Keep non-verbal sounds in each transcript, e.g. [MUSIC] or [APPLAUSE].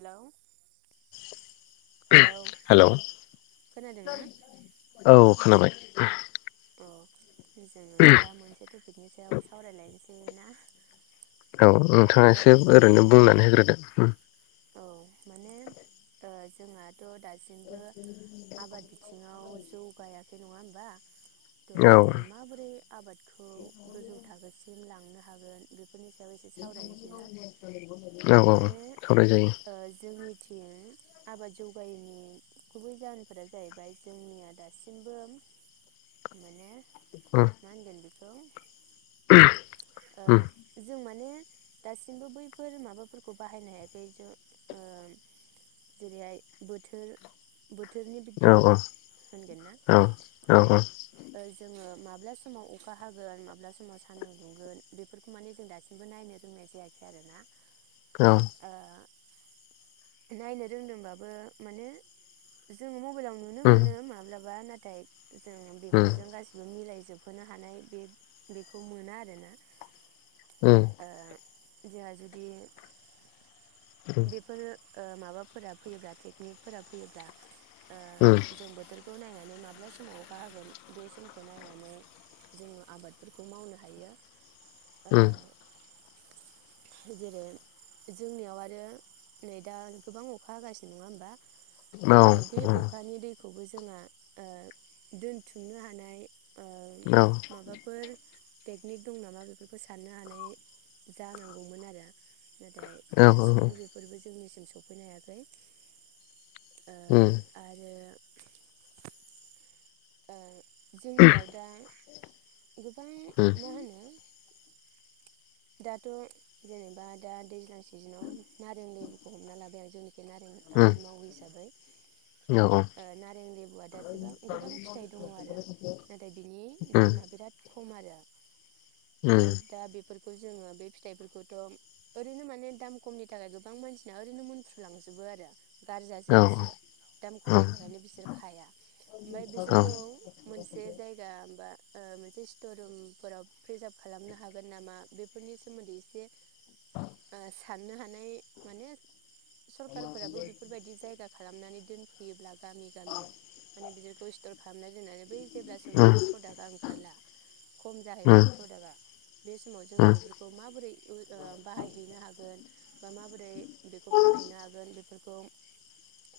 Hello. Hello hello खोनादोंना औ खोनाबाय। अ जोङो दा मोनसे टपिकनि सायाव सावरायलायनोसै। ना औ ओ नोंथाङा एसो ओरैनो मोन बुंनानै होग्रोदो उम। औ माने ओ जोंहाथ दा दासिमबो आबाद बिथिङाव जौगायाखै नङा होमबा थ औ जोङो माबोरै आबादखौ गोजौ थाखोसि म लांनो हागोन बे औ औ माने औ ओ सावरायजायो। जोंनिथिं आबाद जौगायैनि गुबै जाहोनफोरा जाहैबाय जोंनिया दासिमबो माने उम मा होनगोन बे ओं। उम ओ जों माने दासिमबो बैफोर माबाफोरखौ बाहायनो हायाखै ज ओम जेरैहाय बोथोर बोथोरनि औ औ बिगियान होनगोन ना? औ औ माने औ ओ जोङो माब्ला समाव अखा हागोन माब्ला समाव सान्दुं दुंगोन बेफोरखौ माने जों दासिमबो नायनो रोंनाय जायाखै आरो ना। औ नायनो रोंदोंबाबो माने जों मब बाइलाव नुनो उम मोनो माब्लाबा नाथ [UNINTELLIGIBLE] जों उम बेफोरजों गासिबो मिलायजोब जोबहोनो हानाय बे-बेखौ मोना आरोना ओं जोहा जुदि बेफोरो ओ माबाफोरा फैयोब्ला टेकनिकफोरा फैयोब्ला ओ उम जों बोथोरखौ नायना माने माब्ला समाव अखा होगोन बे समखौ नायनानै जोंङो आबादफोरखौ मावनो हायो। ओ उम्म जेरै जोंनियाव आरो नै दा गोबां अखा हागासिनो नङा होमबा? [UNINTELLIGIBLE] खौबो जोंङा ओ दोनथुमनो हानाय ओ उम माबाफोर टेकनिक दं नामा बेफोरखौ साननो हानाय जानांगौमोन आरो। नाथाय दासिमबो बे जोंनिसिम सफैनो हायाखै ओ उम आरो ओ जोंनियाव दा [UNINTELLIGIBLE] उम मा होनो दाथ' जेनेबा दा दैज्लां सिजिनाव नारें लेबुखौ हमना लाबाय आं जोंनि नारें आबाद मावो हिसाबै ओ नारें लेबुआ दा जेबा गोबां फिथाइ दङ आरो नाथाय बिनि दामा बिराद ख खम आरो ओ दा बेफोर खौ जोङो बे फिथाइफोरखौथ' ओरैनो माने दाम खमनि थाखाय गोबां मानसिना ओरैनो मोनफ्रुलांजोबो आरो। गाज्रि जाजोबोसो दाम खमनि थाखायनो बिसोर खाया ओमफ्राय बिसोरखौ मोनसे जायगा बा ओ मोनसे स्टर रुमफोराव प्रिजार्भ खालामनो हागोन नामा? बेफोरनि सोमोन्दै एसे आसा साननो हानाय माने सरखारफोराबो बेफोरबायदि जायगा खालामनानै दोनफैयोब्ला गामि गामि माने बिदिखौ स्टर खालामना दोननानै बै जेब्ला समाव बे प्रडाक्टआ ओंखारला खम जाहैबाय प्रडाक्टआ बे समाव जोङो बेफोरखौ माबोरै बाहायहैनो हागोन। [INAUDIBLE] बा माबोरै बेखौ फानहैनो हागोन। फोरखौ।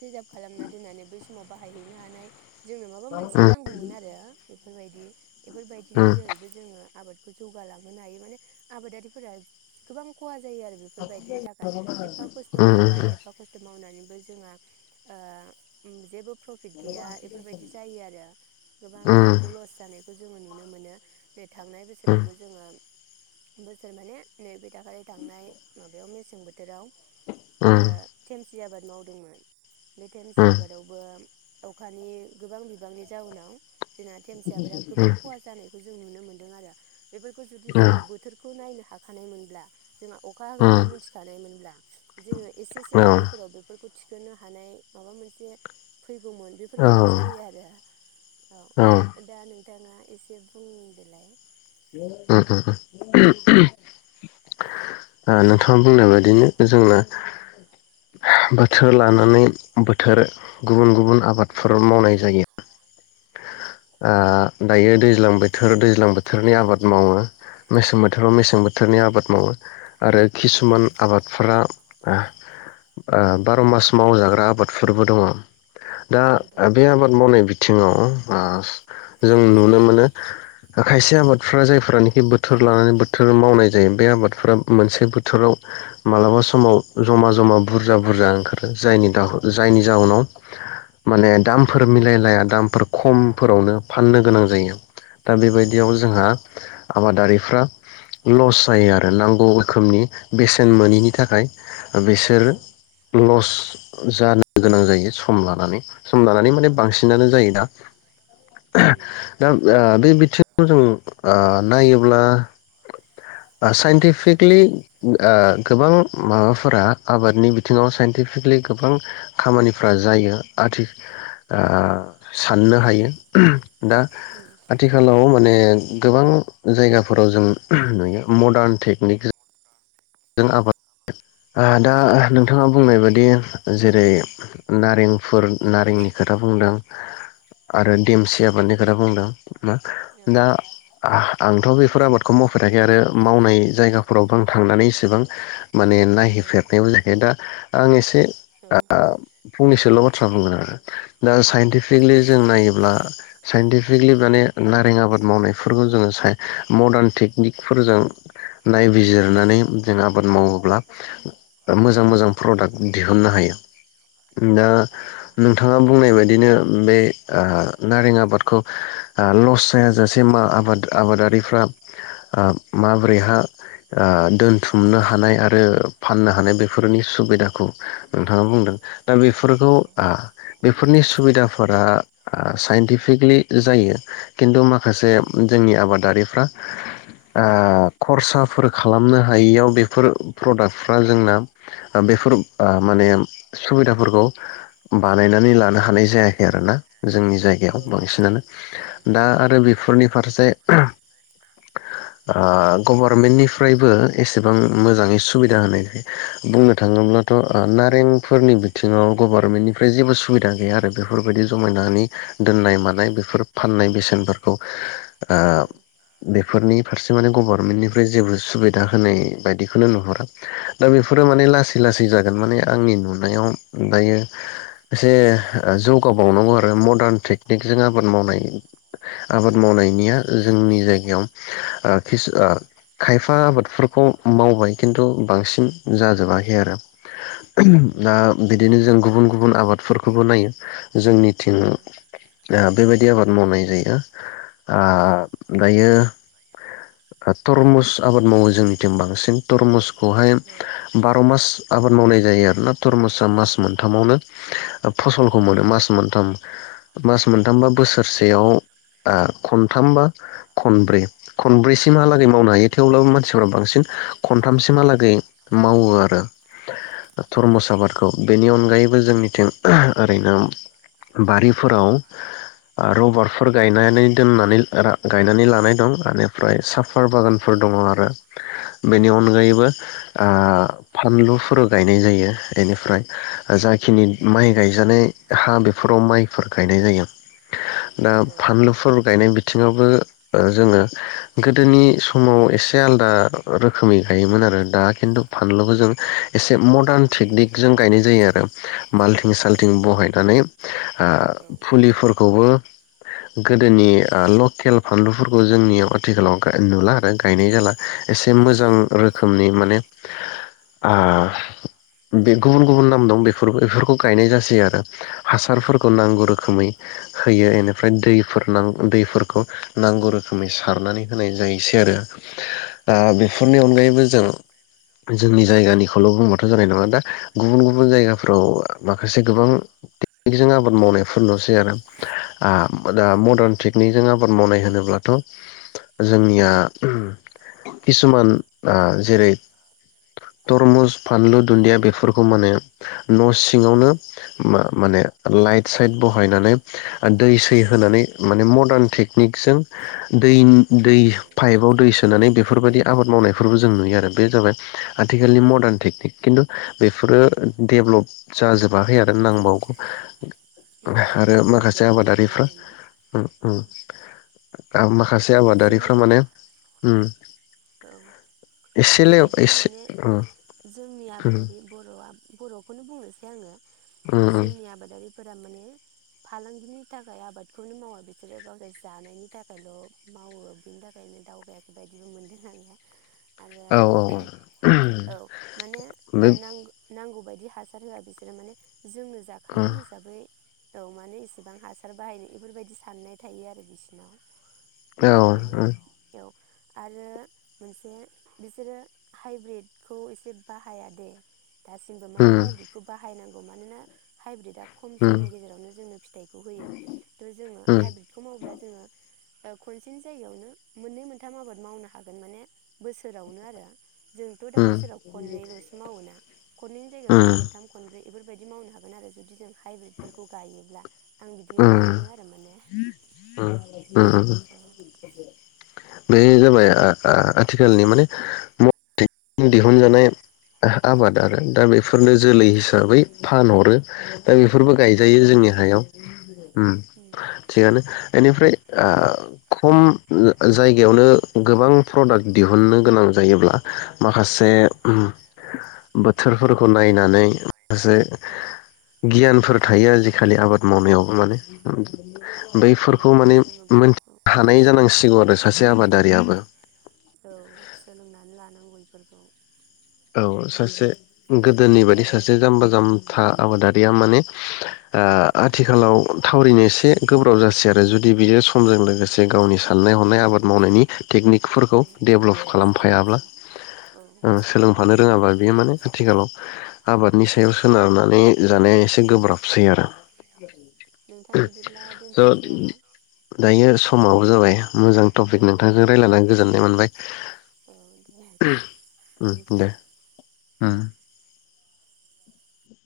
रिजार्भ खालामना दोननानै बै समाव बाहायहैनो हानाय जोंनो माबा मोनसे नांगौमोन आरो बेफोरबायदि बेफोरबायदिनो जेरैबो जोङो आबाद जौगालांहोनो हायो माने आबादारिफोरा गोबां खहा जायो आरो बेफोरबायदिनि थाखाय एफा खस्थ मावबाय एफा खस्थ मावनानैबो जोंहा ओ जेबो प्रफिट गैया बेफोरबायदि जायो आरो गोबां लस जानायखौ जोङो नुनो मोनो। बेै थांनाय बोसोरावबो जोङो। बोसोर माने नैबे दाखालथांनाय माबायाव मेसें बोथोर बोथोराव ओह थिम्स जि आबाद मावदोंमोन। बे धेमसि आबादावबो अखानि गोबां बिबांनि जाउनाव। जोंना तेमसि आबादा गोबां खहा जानायखौ जों नुनो मोन्दों आरो बेफोरखौ जों ओ। खौ नायनो हाखानायमोनब्ला जोंहा अखा होगोनखौ मिथिखानायमोनब्ला जोङो एसेसे आगोलफोरावनो बेफोरखौ थिखोनो हानाय माबा मोनसे फैगौमोन बेफोरबायदि जायो आरो औ दा नोंथाङा एसे बुंदोलाय? उम उम उम [UNINTELLIGIBLE] ओ नोंथां बुंनाय बायदिनो जोंना बोथोर लानानै बोथोर गुबुन गुबुन औ आबादफोर मावनाय जायो। उम [INAUDIBLE] ओ दायो दैज्लां बोथोर, दैज्लां बोथोरनि आबाद मावो। मेसें बोथोराव औ उम औ मेसें बोथोरनि आबाद मावो। [INAUDIBLE] आरो खिसुमान आबादफोरा आ ओ बारमास मावजाग्रा आबादफोरबो दङ। दा दङ बे आबाद मावनाय बिथिङाव आ जों नुनो मोनो। खायसे आबादफ्रा जायफ्रानाखि बोथोर लानानै बोथोर मावनाय जायो बे आबादफ्रा मोनसे बोथोराव मालाबा समाव जमा जमा बुरजा बुरजा ओंखारो जायनि दाहो-जायनि जाहोनाव माने उम औ उम औ उम औ दामफोर मिलायलाया दामफोर खम फोरावनो फाननो गोनां जायो। दा बेबायदियाव जोंहा आबादारिफ्रा लस जायो आरो औ नांगौ रोखोमनि बेसेन मोनिनि थाखाय बिसोर लस जानो गोनां जायो सम लानानै सम लानानै माने बांसिनानो जायो दा। [UNINTELLIGIBLE] दा ओ बे बिथिङाव जों ओ नायोब्ला ओ साइन्टिपिक लि ओ गोबां माबाफोरा आबादनि बिथिङाव साइन्टिफिकेलि गोबां खामानिफोरा जायो आथि ओ साननो हायो। दा आथिखालाव माने गोबां जायगाफोराव जों नुयो मदार्न टेकनिकजो जों आबाद आ दा नोंथाङा बुंनाय बायदि जेरै नारेंफोर नारेंनि खोथा बुंदों। आरो देमसि आबादनि खोथा बुंदों मा दा [UNINTELLIGIBLE] आंथ' बेफोर आबादखौ मावफेराखै आरो मावनाय जायगाफोरावबो आं थांनानै सो गोबां माने नायहैफेरनायबो जायखै दा आं एसे आ फंनैसोल बाथ्रा बुंगोन आरो दा साइनटिफिक केलि जों नायोब्ला साइन्टिफिकलि माने नारें आबाद मावनायफोरखौ जोङो सा मदार्न टेकनिकफोरजों नायबिजिरनानै जों आबाद मावोब्ला औ मोजां मोजां प्रदाक्ट दिहुननो हायो। दा हायो नोंथाङा बुंनाय बायदि बिदिनो बे ओ नारें आबादखौ ओ लस जायाजासे मा आबाद आबादारिफ्रा ओ माबोरैहा दोन थुमनो हानाय आरो फाननो हानाय बेफोरनि सुबिदाखौ नोंथाङा बुंदों। दा बेफोरखौ औ आ बेफोरनि सुबिदाफोरा आ साइन्टिफिकलि जायो खिन्थु मा खासे जोंनि आबादारि [INAUDIBLE] औ उम औ ओ खरसा फोर खालामनो हायियाव बेफोर प्रडाक्टफ्रा जोंना बेफोर अ माने सुबिदाफोरखौ बानायनानै लानो हानाय जाया आरोना जोंनि दा आरो बेफोरनि जायगायाव बांसिनानो। फारसे दा आरो ओ बेफोरनि फारसे आ गभार्मेन्टनिफ्रायबो एसेबां मोजाङै सुबिदा होनायखाय बुंनो थाङोब्ला थ ' नारें फोरनि बिथिङाव गभार्मेन्टनिफ्राय जेबो सुबिदा गैया आरो बेफोरबायदि जमायनानै दोननाय मानाय बेफोर फाननाय बेसेनफोरखौ ओ दा बेफोरो बेफोरनि फारसे माने गभार्मेन्टनिफ्राय जेबो सुबि दा होनाय बायदिखौनो नुहुरा। दा बेफोरो माने लासै लासै जागोन माने आंनि नुनायाव दायो एसे जौगाबावनांगौ आरो मदार्न टेक दिगजों आबाद मावनाय आबाद मावनायनिया जोंनि जायगायाव ओ खिस ओ खायफा आबाद फोरखौ मावबाय खिन्थु बांसिन जाजोबाखै आरो। दा बिदिनो जों गुबुन गुबुन आबादफोरखौबो नायो जोंनि थिं। आ बेबायदि आबाद मावनाय जायो आ दायो। तरमुस औ उम औ उम औ उम औ आबाद मावो। जोंनिथिं बांसिन तरमुसखौहाय बारमास आबाद मावनाय जायो आरोना तरमुसा मास मोनथामावनो फसलखौ मोनो मास मोनथाम। [INAUDIBLE] मास मोनथाम बा बोसोरसेयाव आ‌ खनथाम बा खनब्रै खनब्रैसि महालागै मावनो हायो थेब्लाबो माने सिफोरा बांसिन खनथामसिमहालागै मावो आरो। तरमुस आबादखौ। बेनि अनगायैबो जोंनिथिं ओरैनो बारिफोराव आरो रबारफोर गायनाय गायनानै दोननानै गायनानै लानाय दं आरो। ओमफ्राय साफार बागानफोर दङ आरो। [INAUDIBLE] बेनि अनगायैबो। ओ फानलुफोर गायनाय जायो बेनिफ्राय जाखिनि माइ। गायजानाय हा बेफोराव माइफोर गायनाय जायो। दा फान्लुफोर। गायनाय बिथिङावबो जोङो गोदोनि समाव एसे आलदा आलदा रोखोमै गायोमोन आरो दा खिन्थु फानलुखौ जों एसे मदार्न टेकनिक जों गायनाय जायो आरो। माल्थिं साल्थिं बहायनानै [INAUDIBLE] आ फुलिफोर खौबो गोदोनि लकेल फानलुफोरखौ जोंनियाव आथिखालाव नुला आरो गायनाय जाला। एसे मोजां रोखोमनि माने। आ बे गुबुन गुबुन नाम दं बेफोर बेफोरखौ गायनाय जासै आरो। हासारफोरखौ नांगौ माने रोखोमै। होयो बेनिफ्राय दैफोर दैफोरखौ नांगौ रोखोमै सारनानै होनाय जायोसै आरो। दा औ बेफोरनि अनगायैबो जों। जोंनि जायगानिखौल बुंबाथ जानाय नङा दा गुबुन गुबुन। गुबुन जायगाफ्राव माखा। माखासे गोबां टेकनिकजों आबाद मावनायफोर नुसै आरो आ दा औ मडार्न नोंसै टेकनिक जों आबाद मावनाय होनोब्ला थ जोंनिया किसुमान जेरै तरमुस फानलु दुन्दिया बेफोरखौ माने न' सिङावनो उम, मा माने लाइट साइट बहायनानै आरो दै सै औ होनानै माने मदार्न थिक निकसजों दै दै औ पाइबयाव दै सो सोनानै बेफोरबायदि आबाद मावनायफोरबो जों नुयो आरो बे जाबाय आथिखालनि औ मडान टेकनिक किन्तु बेफोरो औ डेब्लब जाजोबाखै आरो नांबावगौ। आरो जोंनिखि माखासे नांबावगौ आबादारिफ्रा आरोना उम उम। आ माखासे माने आबादारिफ्रा जोङो माने। उम औ एसेल' ओरैबायदि एसे माने उम जोंनि उम आबादारि बर आब बरखौनो बुंनोसै आङो। उम जोंनि आबादारिफ फोर माने फालांगिनि थाखाय आबादखौनो मावा बिसोरो गावसोर जानायनि थाखायल। मावो बिनि थाखायनो दावगाखै बायदिबो मोनदों आं। आरो औ औ औ औ माने ओ बे नां-नांगौबायदि। बिदि हासार होआ बिसोरो माने। जोंनो उम जाखागोन हिसाबै। औ मानो इसेबां हासार बाहायनाय इफोरबायदि साननाय थायो आरो बिसिनाव। बे बिनि थाखायनो बेयाव। आरो मोनसे बिसोरो हाइब्रिदखौ एसे बाहाया दे। दासिमबो माने हाइब्रिदखौ बाहायनांग औ मानोना हाइब्रिड दाब खम समनि गेजेरावनो जोंनो फिथाइखौ होयो थ जोङो हाइब्रिदखौ मावोब्ला जोङो। खनसेनो जायियावनो मोननै मोनथाम आबाद मावनो हागोन माने बोसोरावनो आरो। जोंथ दा जाबाय बोसोराव खननैलसो मावोना? खननै जायगायाव जों खनथाम खनब्रै बेफोरबायदि मावनो हागोन आरो जुदि जों हाइब्रिदफोरखौ गायोब्ला। आं बिदि मोनदाङो आरो माने बे जाबाय आ-आ-आथिखालनि माने मते दिहुनजानाय आबाद आरो दा बेफोर। फोरनो जोलै हिसाबै फानहरो। दा बेफोरबो गायजायो जोंनि हायाव। [UNINTELLIGIBLE] उम थिगानो एनिफ्राय। ओ खम जा-जायगायावनो गोबां प्रडाक्ट दिहुननो गोनां जायोब्ला। माखासे उम बोथ बोथोरफोरखौ नायनानै माखासे औ गियानफोर उम थायो आजिखालि आबाद मावनायावबो माने [UNINTELLIGIBLE] औ थायो बैफोरखौ औ माने जोङो बेफोरखौ मोनथिनो औ हानाय जानांसिगौ आरो सोलोंनांगौ सासे औ आबादारियाबो औ सोलोंनानै लानांगौ [UNINTELLIGIBLE] औ सासे गोदोनि बायदि सासे जाम्बा जाम्था आबादारिया माने ओ औ आथिखालाव थावरिनो एसे गोब्राब जासै आरो जुदि बियो [UNINTELLIGIBLE] समजों लोगोसे गावनि साननाय हनाय आबाद मावनायनि टेकनिकफोरखौ औ डेभलप खालामफायाब्ला सोलायबाय औ ओ सोलों थानो रोङाबा बियो माने आथिखालाव आबादनि सायाव सोनारनानै जानाया एसे गोब्राबसै आरो। नोंथां बिदिब्ला स' दोनथ'नोसै नामा? दायो समाबो जाबाय। मोजां औ टपिक नोंथांजों रायज्लायना गोजोननाय मोनबाय। औ दे उम थेंक इउ दे ओम।